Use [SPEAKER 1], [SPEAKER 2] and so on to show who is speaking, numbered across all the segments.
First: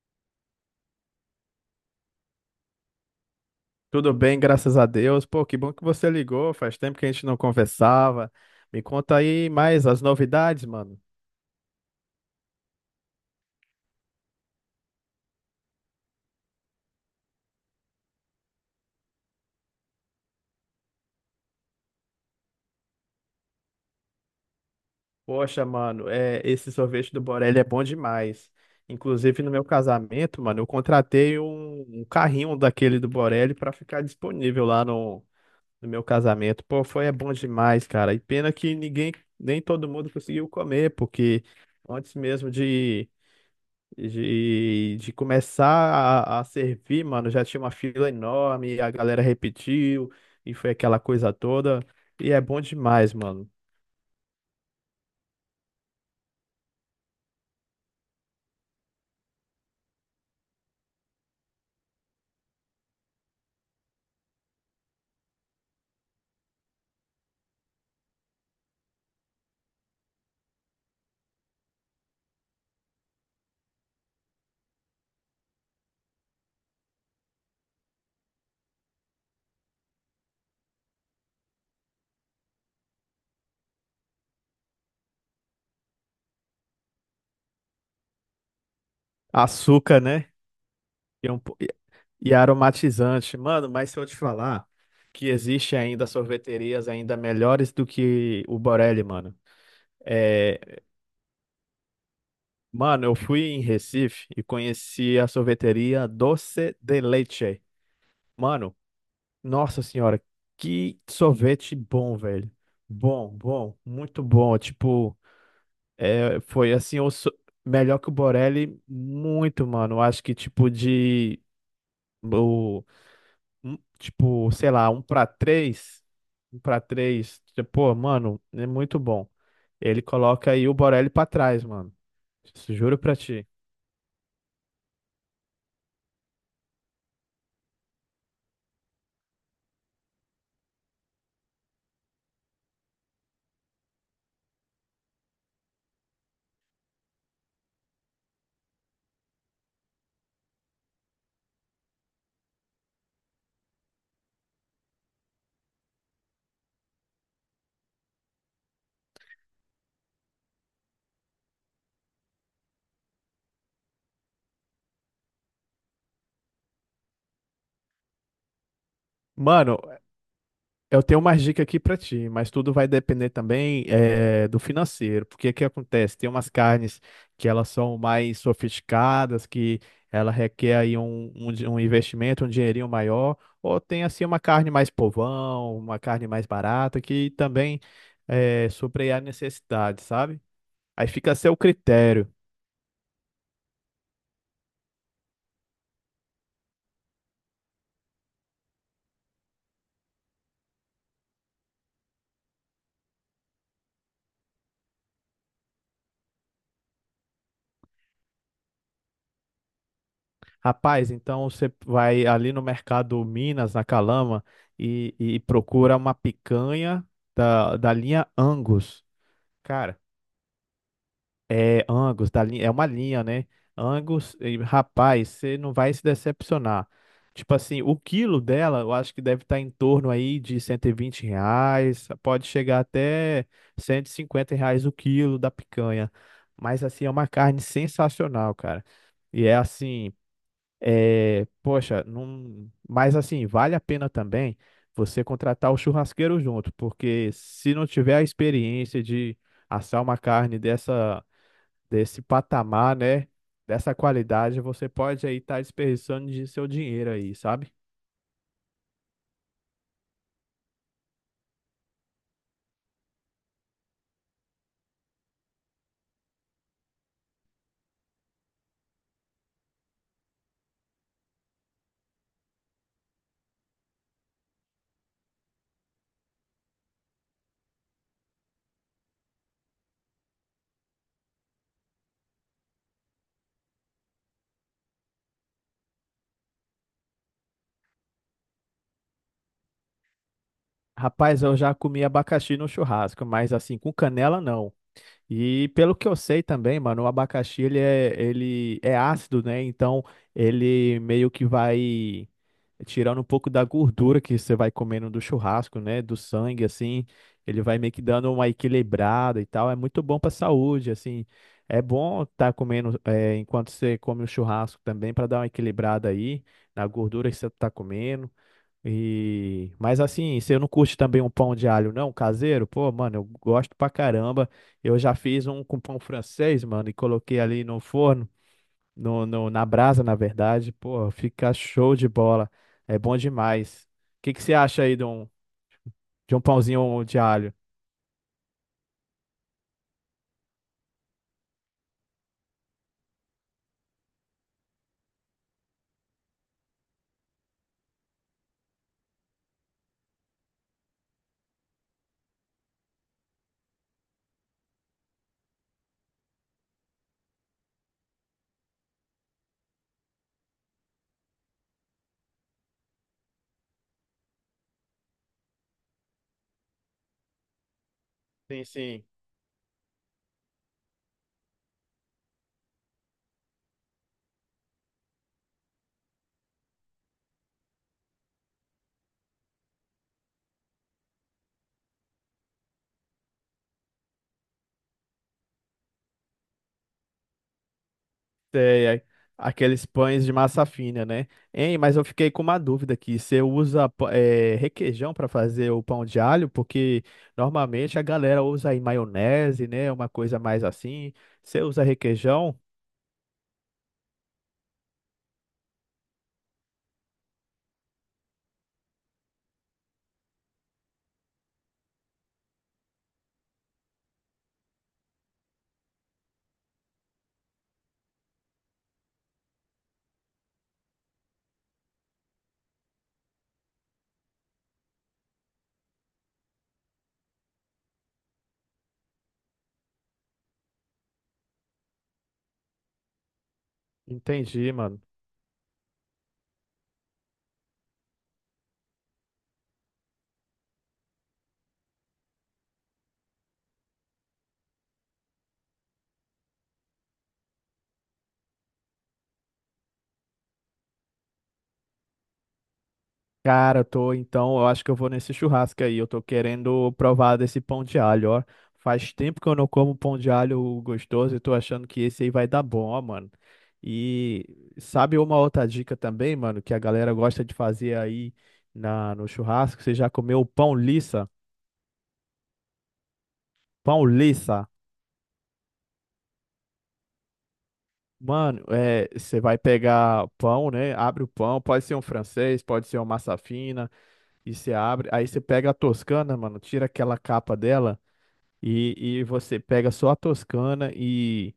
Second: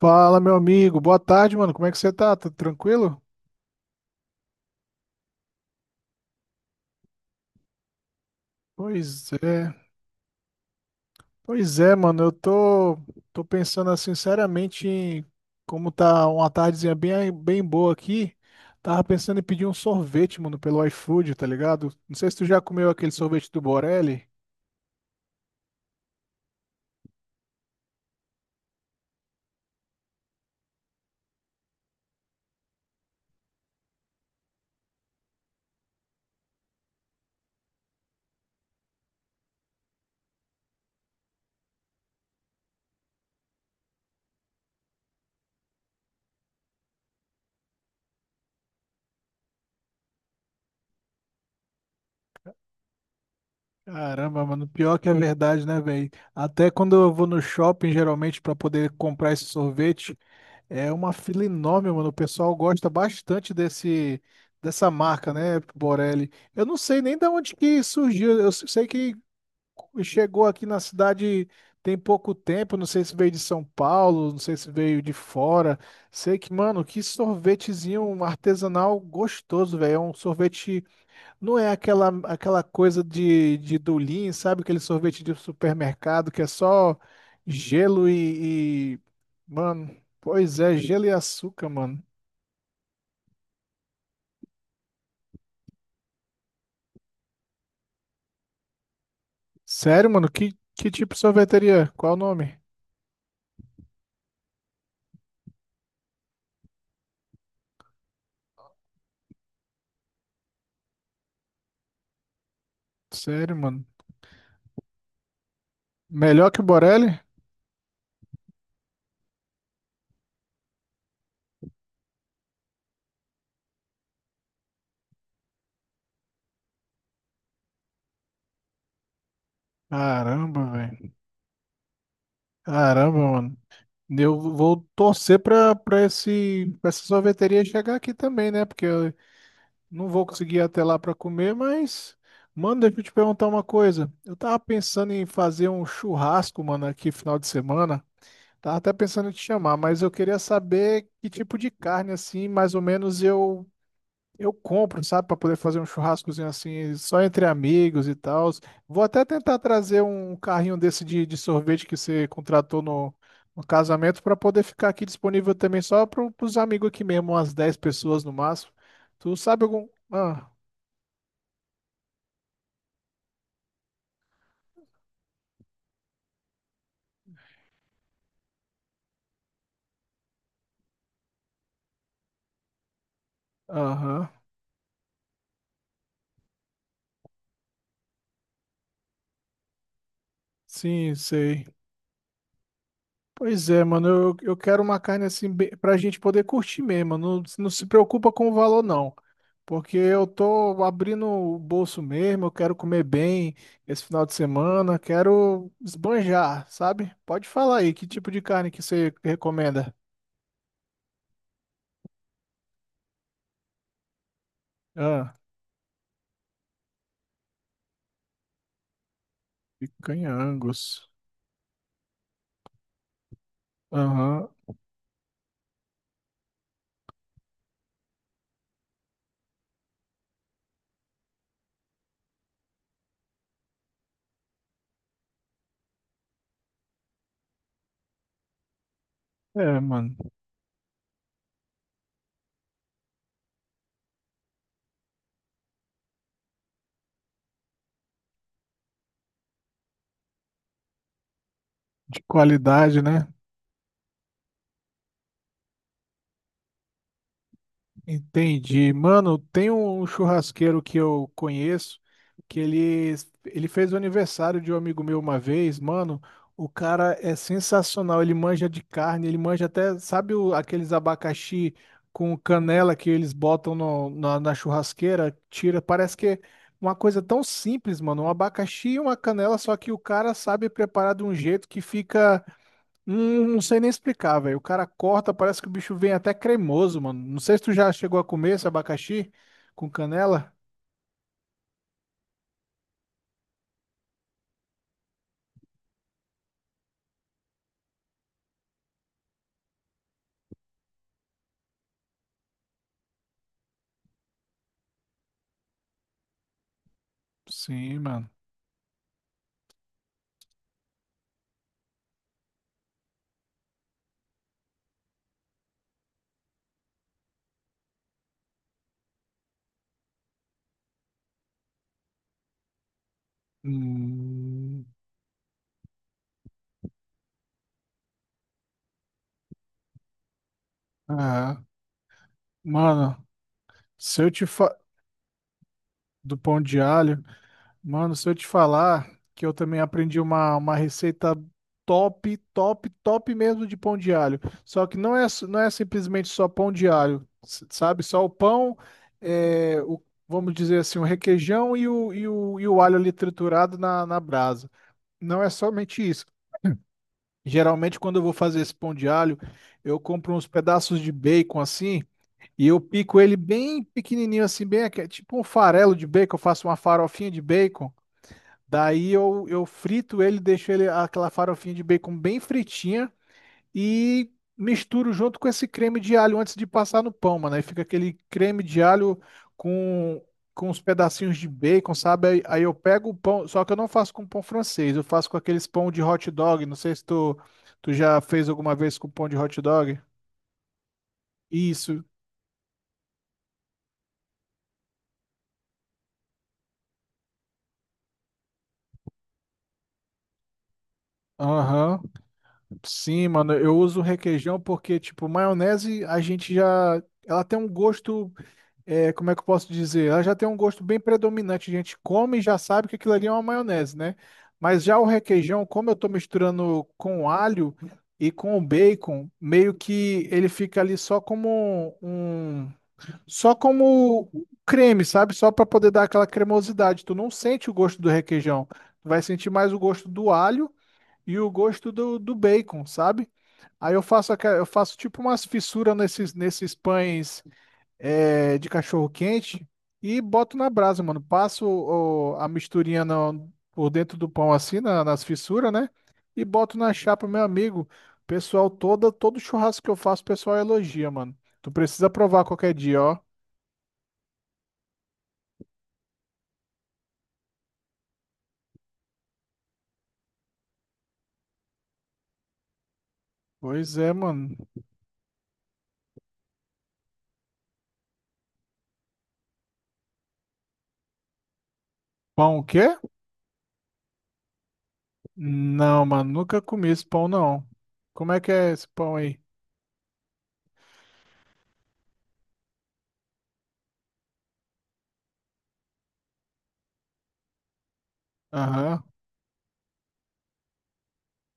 [SPEAKER 1] Fala, meu amigo. Boa tarde, mano. Como é que você tá? Tá tranquilo?
[SPEAKER 2] Tudo bem, graças a Deus. Pô, que bom que você ligou. Faz tempo que a gente não conversava. Me conta
[SPEAKER 1] Pois
[SPEAKER 2] aí
[SPEAKER 1] é.
[SPEAKER 2] mais as novidades, mano.
[SPEAKER 1] Pois é, mano. Eu tô, tô pensando assim, sinceramente, em como tá uma tardezinha bem boa aqui. Tava pensando em pedir um sorvete, mano, pelo iFood, tá ligado? Não sei se tu já comeu aquele sorvete do Borelli.
[SPEAKER 2] Poxa, mano, é, esse sorvete do Borelli é bom demais. Inclusive, no meu casamento, mano, eu contratei um carrinho daquele do Borelli pra ficar disponível lá no meu casamento. Pô, foi é bom demais, cara. E pena que nem todo mundo conseguiu comer, porque antes mesmo de começar a servir, mano, já tinha uma fila enorme, a galera repetiu, e foi aquela coisa toda. E é bom demais, mano.
[SPEAKER 1] Caramba, mano, pior que é verdade, né, velho? Até quando eu vou no shopping, geralmente, pra poder comprar esse sorvete, é uma fila enorme, mano. O pessoal gosta bastante desse dessa marca, né, Borelli? Eu não sei nem de onde que surgiu. Eu sei que chegou aqui na cidade tem pouco tempo. Não sei se veio de São Paulo, não sei se veio de fora. Sei que, mano, que sorvetezinho artesanal gostoso, velho. É um sorvete, não é aquela coisa de Dulin, sabe? Aquele sorvete de supermercado que é só gelo e Mano,
[SPEAKER 2] Açúcar, né?
[SPEAKER 1] pois é, gelo e
[SPEAKER 2] E, é um po- e-
[SPEAKER 1] açúcar, mano.
[SPEAKER 2] e aromatizante. Mano, mas se eu te falar que existe ainda sorveterias ainda melhores do que o Borelli, mano.
[SPEAKER 1] Sério, mano? Que,
[SPEAKER 2] É,
[SPEAKER 1] que tipo de sorveteria? Qual o nome?
[SPEAKER 2] mano, eu fui em Recife e conheci a sorveteria Doce de Leite. Mano, nossa senhora, que sorvete bom, velho. Bom,
[SPEAKER 1] Sério,
[SPEAKER 2] bom,
[SPEAKER 1] mano.
[SPEAKER 2] muito bom. Tipo, é,
[SPEAKER 1] Melhor que o
[SPEAKER 2] foi assim,
[SPEAKER 1] Borelli?
[SPEAKER 2] melhor que o Borelli, muito, mano. Acho que o, tipo, sei lá, um pra três. Tipo, pô, mano, é muito bom. Ele coloca
[SPEAKER 1] Caramba,
[SPEAKER 2] aí o Borelli
[SPEAKER 1] velho.
[SPEAKER 2] pra trás, mano. Isso, juro pra
[SPEAKER 1] Caramba,
[SPEAKER 2] ti.
[SPEAKER 1] mano. Eu vou torcer pra essa sorveteria chegar aqui também, né? Porque não vou conseguir ir até lá para comer, mas, mano, deixa eu te perguntar uma coisa. Eu tava pensando em fazer um churrasco, mano, aqui final de semana. Tava até pensando em te chamar, mas eu queria saber que tipo de carne, assim, mais ou menos eu compro, sabe, para poder fazer um churrascozinho assim, só entre amigos e tal. Vou até tentar trazer um carrinho desse de sorvete que você contratou no casamento para poder ficar aqui disponível também só para os amigos aqui mesmo, umas 10 pessoas no máximo. Tu sabe
[SPEAKER 2] Mano,
[SPEAKER 1] algum. Ah.
[SPEAKER 2] eu tenho umas dicas aqui para ti, mas tudo vai depender também do financeiro, porque o que acontece? Tem umas carnes que elas são mais sofisticadas, que ela requer aí um investimento, um dinheirinho maior, ou tem assim
[SPEAKER 1] Aham.
[SPEAKER 2] uma carne mais povão, uma carne mais barata, que também supre a necessidade, sabe? Aí
[SPEAKER 1] Sim,
[SPEAKER 2] fica a seu
[SPEAKER 1] sei.
[SPEAKER 2] critério.
[SPEAKER 1] Pois é, mano, eu quero uma carne assim bem- pra gente poder curtir mesmo. Não se preocupa com o valor, não. Porque eu tô abrindo o bolso mesmo, eu quero comer bem esse final de semana, quero esbanjar, sabe? Pode falar aí, que tipo de carne que você recomenda?
[SPEAKER 2] Rapaz, então você vai ali no Mercado Minas, na Calama, e,
[SPEAKER 1] Ah,
[SPEAKER 2] e procura uma picanha da linha Angus. Cara,
[SPEAKER 1] picanha Angus.
[SPEAKER 2] é Angus, da linha, é uma linha, né? Angus,
[SPEAKER 1] Aham.
[SPEAKER 2] e, rapaz, você não vai se decepcionar. Tipo assim, o quilo dela, eu acho que deve estar em torno aí de R$ 120, pode chegar até R$ 150 o quilo da picanha. Mas assim, é uma carne sensacional, cara. E é
[SPEAKER 1] É,
[SPEAKER 2] assim,
[SPEAKER 1] mano,
[SPEAKER 2] é, poxa, não, mas assim, vale a pena também você contratar o churrasqueiro junto, porque se não tiver a experiência de assar uma carne dessa
[SPEAKER 1] de
[SPEAKER 2] desse patamar,
[SPEAKER 1] qualidade, né?
[SPEAKER 2] né? Dessa qualidade, você pode aí estar desperdiçando de seu dinheiro aí, sabe?
[SPEAKER 1] Entendi. Mano, tem um churrasqueiro que eu conheço que ele fez o aniversário de um amigo meu uma vez. Mano, o cara é sensacional. Ele manja de carne, ele manja até, sabe o- aqueles abacaxi com canela que eles botam no- na churrasqueira? Tira, parece que é uma coisa tão simples, mano. Um abacaxi e uma canela, só que o cara sabe preparar de um jeito que fica. Não sei nem explicar, velho. O cara corta, parece que o bicho vem até cremoso, mano. Não sei se tu já chegou a comer esse abacaxi com canela.
[SPEAKER 2] Rapaz, eu já comi abacaxi no churrasco, mas assim, com canela não. E pelo que eu sei também, mano, o abacaxi ele é ácido, né? Então ele meio que vai tirando um pouco da gordura que você vai comendo do churrasco, né? Do sangue, assim. Ele vai meio
[SPEAKER 1] Sim,
[SPEAKER 2] que
[SPEAKER 1] mano.
[SPEAKER 2] dando uma equilibrada e tal. É muito bom pra saúde, assim. É bom estar comendo é, enquanto você come o churrasco também, para dar uma equilibrada aí na gordura que você tá comendo. E, mas assim, você não curte também um pão de alho, não, caseiro? Pô, mano, eu gosto pra caramba.
[SPEAKER 1] Hum,
[SPEAKER 2] Eu já fiz um com pão francês, mano, e coloquei ali no forno, na brasa, na verdade. Pô, fica
[SPEAKER 1] ah,
[SPEAKER 2] show de bola. É
[SPEAKER 1] mano,
[SPEAKER 2] bom demais.
[SPEAKER 1] se
[SPEAKER 2] O
[SPEAKER 1] eu
[SPEAKER 2] que que
[SPEAKER 1] te
[SPEAKER 2] você
[SPEAKER 1] fa...
[SPEAKER 2] acha aí de
[SPEAKER 1] do
[SPEAKER 2] um
[SPEAKER 1] pão de
[SPEAKER 2] pãozinho de
[SPEAKER 1] alho.
[SPEAKER 2] alho?
[SPEAKER 1] Mano, se eu te falar que eu também aprendi uma receita top mesmo de pão de alho. Só que não é, não é simplesmente só pão de alho, s- sabe? Só o pão, é, o, vamos dizer assim, o requeijão e o alho ali triturado na brasa. Não é somente isso. Geralmente, quando eu vou fazer esse pão de alho, eu compro uns pedaços de bacon assim e eu pico ele bem pequenininho assim, bem aque- tipo um farelo de bacon. Eu faço uma farofinha de bacon.
[SPEAKER 2] Sim, sim.
[SPEAKER 1] Daí eu frito ele, deixo ele aquela farofinha de bacon bem fritinha e misturo junto com esse creme de alho antes de passar no pão, mano. Aí fica aquele creme de alho com, com os pedacinhos de bacon, sabe? Aí eu pego o pão, só que eu não faço com pão francês, eu faço com aqueles pão de hot dog. Não sei se tu já fez alguma
[SPEAKER 2] Sei,
[SPEAKER 1] vez
[SPEAKER 2] é
[SPEAKER 1] com pão de hot
[SPEAKER 2] aqueles
[SPEAKER 1] dog.
[SPEAKER 2] pães de massa fina, né? Hein, mas
[SPEAKER 1] Isso.
[SPEAKER 2] eu fiquei com uma dúvida aqui. Você usa requeijão para fazer o pão de alho? Porque normalmente a galera usa aí maionese, né? Uma coisa mais assim. Você usa
[SPEAKER 1] Aham.
[SPEAKER 2] requeijão?
[SPEAKER 1] Sim, mano. Eu uso requeijão porque, tipo, maionese a gente já. Ela tem um gosto. É, como é que eu posso dizer? Ela já tem um gosto bem predominante. A gente come e já sabe que aquilo ali é uma maionese, né? Mas já o requeijão, como eu tô misturando com alho e com o bacon, meio que ele fica ali só como um, só como creme, sabe? Só para poder dar aquela cremosidade. Tu não sente o gosto do requeijão. Tu vai sentir mais o gosto do alho e o gosto do, do bacon, sabe? Aí eu faço, aqua- eu
[SPEAKER 2] Entendi,
[SPEAKER 1] faço
[SPEAKER 2] mano.
[SPEAKER 1] tipo umas fissuras nesses pães é, de cachorro quente e boto na brasa, mano. Passo o- a misturinha no- por dentro do pão assim, na- nas fissuras, né? E boto na chapa, meu amigo. Pessoal, todo churrasco que eu faço, o pessoal elogia, mano. Tu precisa provar qualquer dia, ó.
[SPEAKER 2] Cara, eu tô, então, eu acho que eu vou nesse churrasco aí. Eu tô querendo provar desse pão de alho, ó. Faz tempo que eu não como pão de alho gostoso e tô achando que esse aí vai dar bom, ó, mano.
[SPEAKER 1] Pois é,
[SPEAKER 2] E
[SPEAKER 1] mano.
[SPEAKER 2] sabe uma outra dica também, mano, que a galera gosta de fazer aí no churrasco? Você já comeu pão liça?
[SPEAKER 1] Pão o quê?
[SPEAKER 2] Pão liça.
[SPEAKER 1] Não, mano, nunca comi esse pão, não. Como é que
[SPEAKER 2] Mano,
[SPEAKER 1] é esse
[SPEAKER 2] é,
[SPEAKER 1] pão aí?
[SPEAKER 2] você vai pegar pão, né? Abre o pão, pode ser um francês, pode ser uma massa fina, e você abre. Aí você pega a toscana, mano, tira aquela capa dela. E,
[SPEAKER 1] Aham,
[SPEAKER 2] e você pega só a Toscana e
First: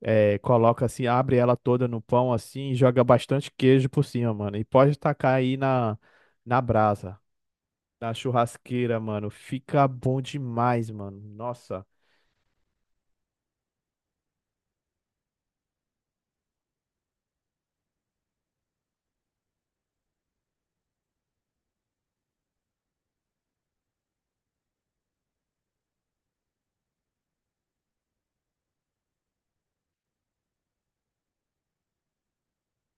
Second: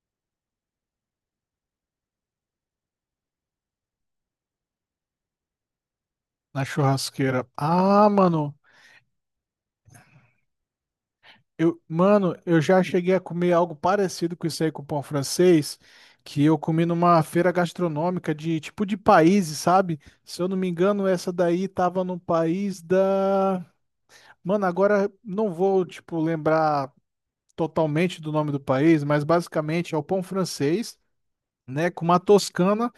[SPEAKER 2] coloca assim, abre ela toda no pão assim e joga bastante queijo por cima, mano. E pode tacar aí na
[SPEAKER 1] na
[SPEAKER 2] brasa,
[SPEAKER 1] churrasqueira. Ah,
[SPEAKER 2] na
[SPEAKER 1] mano.
[SPEAKER 2] churrasqueira, mano. Fica bom demais, mano.
[SPEAKER 1] Eu,
[SPEAKER 2] Nossa.
[SPEAKER 1] mano, eu já cheguei a comer algo parecido com isso aí com pão francês, que eu comi numa feira gastronômica de tipo de países, sabe? Se eu não me engano, essa daí tava no país da. Mano, agora não vou, tipo, lembrar totalmente do nome do país, mas basicamente é o pão francês, né? Com uma toscana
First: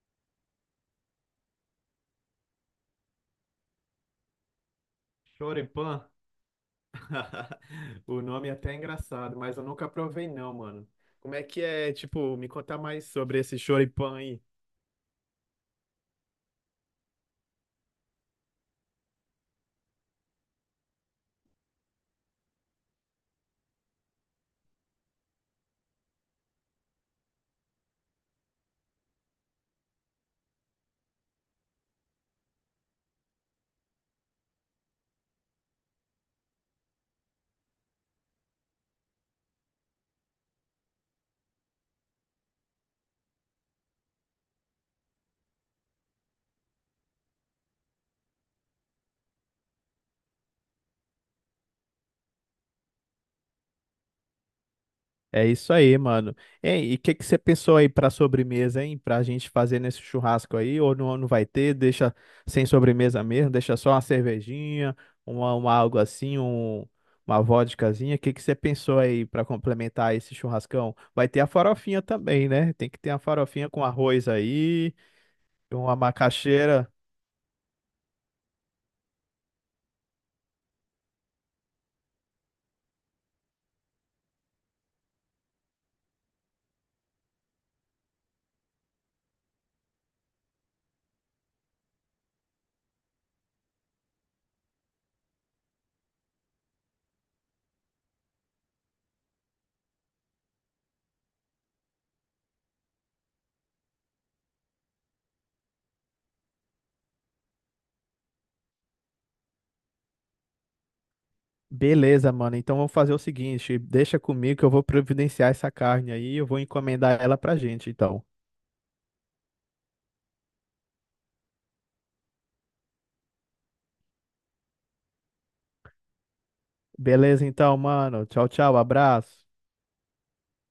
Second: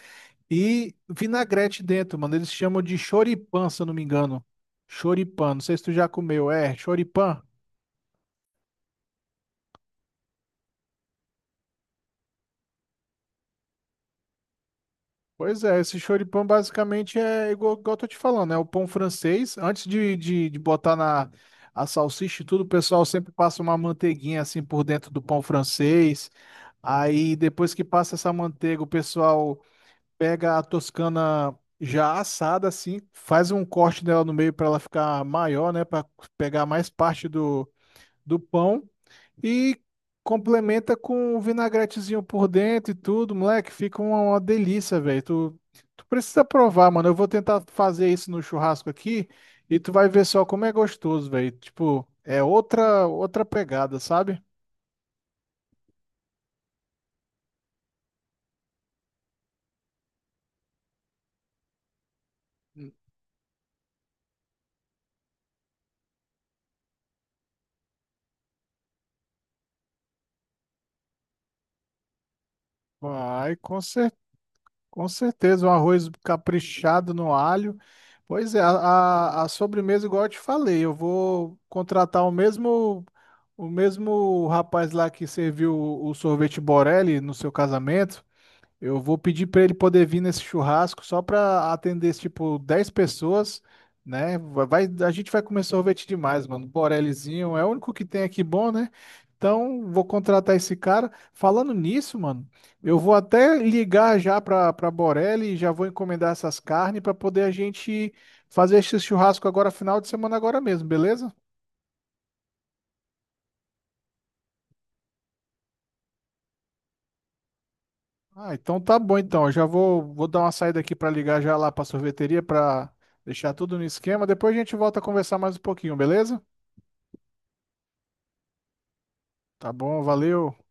[SPEAKER 1] e vinagrete dentro, mano. Eles chamam de choripan, se eu não me engano. Choripan, não sei se tu
[SPEAKER 2] Choripan?
[SPEAKER 1] já comeu, é, choripan.
[SPEAKER 2] O nome é até engraçado, mas eu nunca provei não, mano. Como é que é, tipo, me contar mais sobre esse choripan aí?
[SPEAKER 1] Pois é, esse choripã basicamente é igual, igual eu tô te falando, é o pão francês. Antes de botar na a salsicha e tudo, o pessoal sempre passa uma manteiguinha assim por dentro do pão francês. Aí depois que passa essa manteiga, o pessoal pega a toscana já assada assim, faz um corte dela no meio para ela ficar maior, né, para pegar mais parte do do pão e complementa com um vinagretezinho por dentro e tudo, moleque, fica uma delícia, velho. Tu precisa provar, mano. Eu vou tentar fazer isso no churrasco aqui e tu vai ver só como é gostoso, velho. Tipo, é outra pegada, sabe?
[SPEAKER 2] É isso aí, mano. Ei, e o que que você pensou aí pra sobremesa, hein? Pra gente fazer nesse churrasco aí? Ou não, não vai ter? Deixa sem sobremesa mesmo? Deixa só uma cervejinha, uma algo assim, um, uma vodkazinha. O que que você pensou aí pra complementar esse churrascão? Vai ter a farofinha também, né? Tem que ter a
[SPEAKER 1] Vai,
[SPEAKER 2] farofinha
[SPEAKER 1] com
[SPEAKER 2] com
[SPEAKER 1] certeza.
[SPEAKER 2] arroz aí,
[SPEAKER 1] Com certeza, um
[SPEAKER 2] uma
[SPEAKER 1] arroz
[SPEAKER 2] macaxeira.
[SPEAKER 1] caprichado no alho. Pois é, a sobremesa, igual eu te falei, eu vou contratar o mesmo rapaz lá que serviu o sorvete Borelli no seu casamento. Eu vou pedir para ele poder vir nesse churrasco só para atender, tipo, 10 pessoas, né? A gente vai comer sorvete demais, mano. Borellizinho é o único que tem aqui bom, né? Então, vou contratar esse cara. Falando nisso, mano, eu vou até ligar já para Borelli e já vou encomendar essas carnes para poder a gente fazer esse churrasco agora, final de semana agora mesmo, beleza?
[SPEAKER 2] Beleza, mano. Então vamos fazer o seguinte: deixa comigo que eu vou providenciar essa carne aí. Eu vou encomendar ela pra gente, então.
[SPEAKER 1] Ah, então tá bom então. Eu já vou dar uma saída aqui para ligar já lá para sorveteria para deixar tudo no esquema. Depois a gente volta a conversar mais um pouquinho, beleza?
[SPEAKER 2] Beleza, então, mano. Tchau, tchau. Abraço.
[SPEAKER 1] Tá bom, valeu.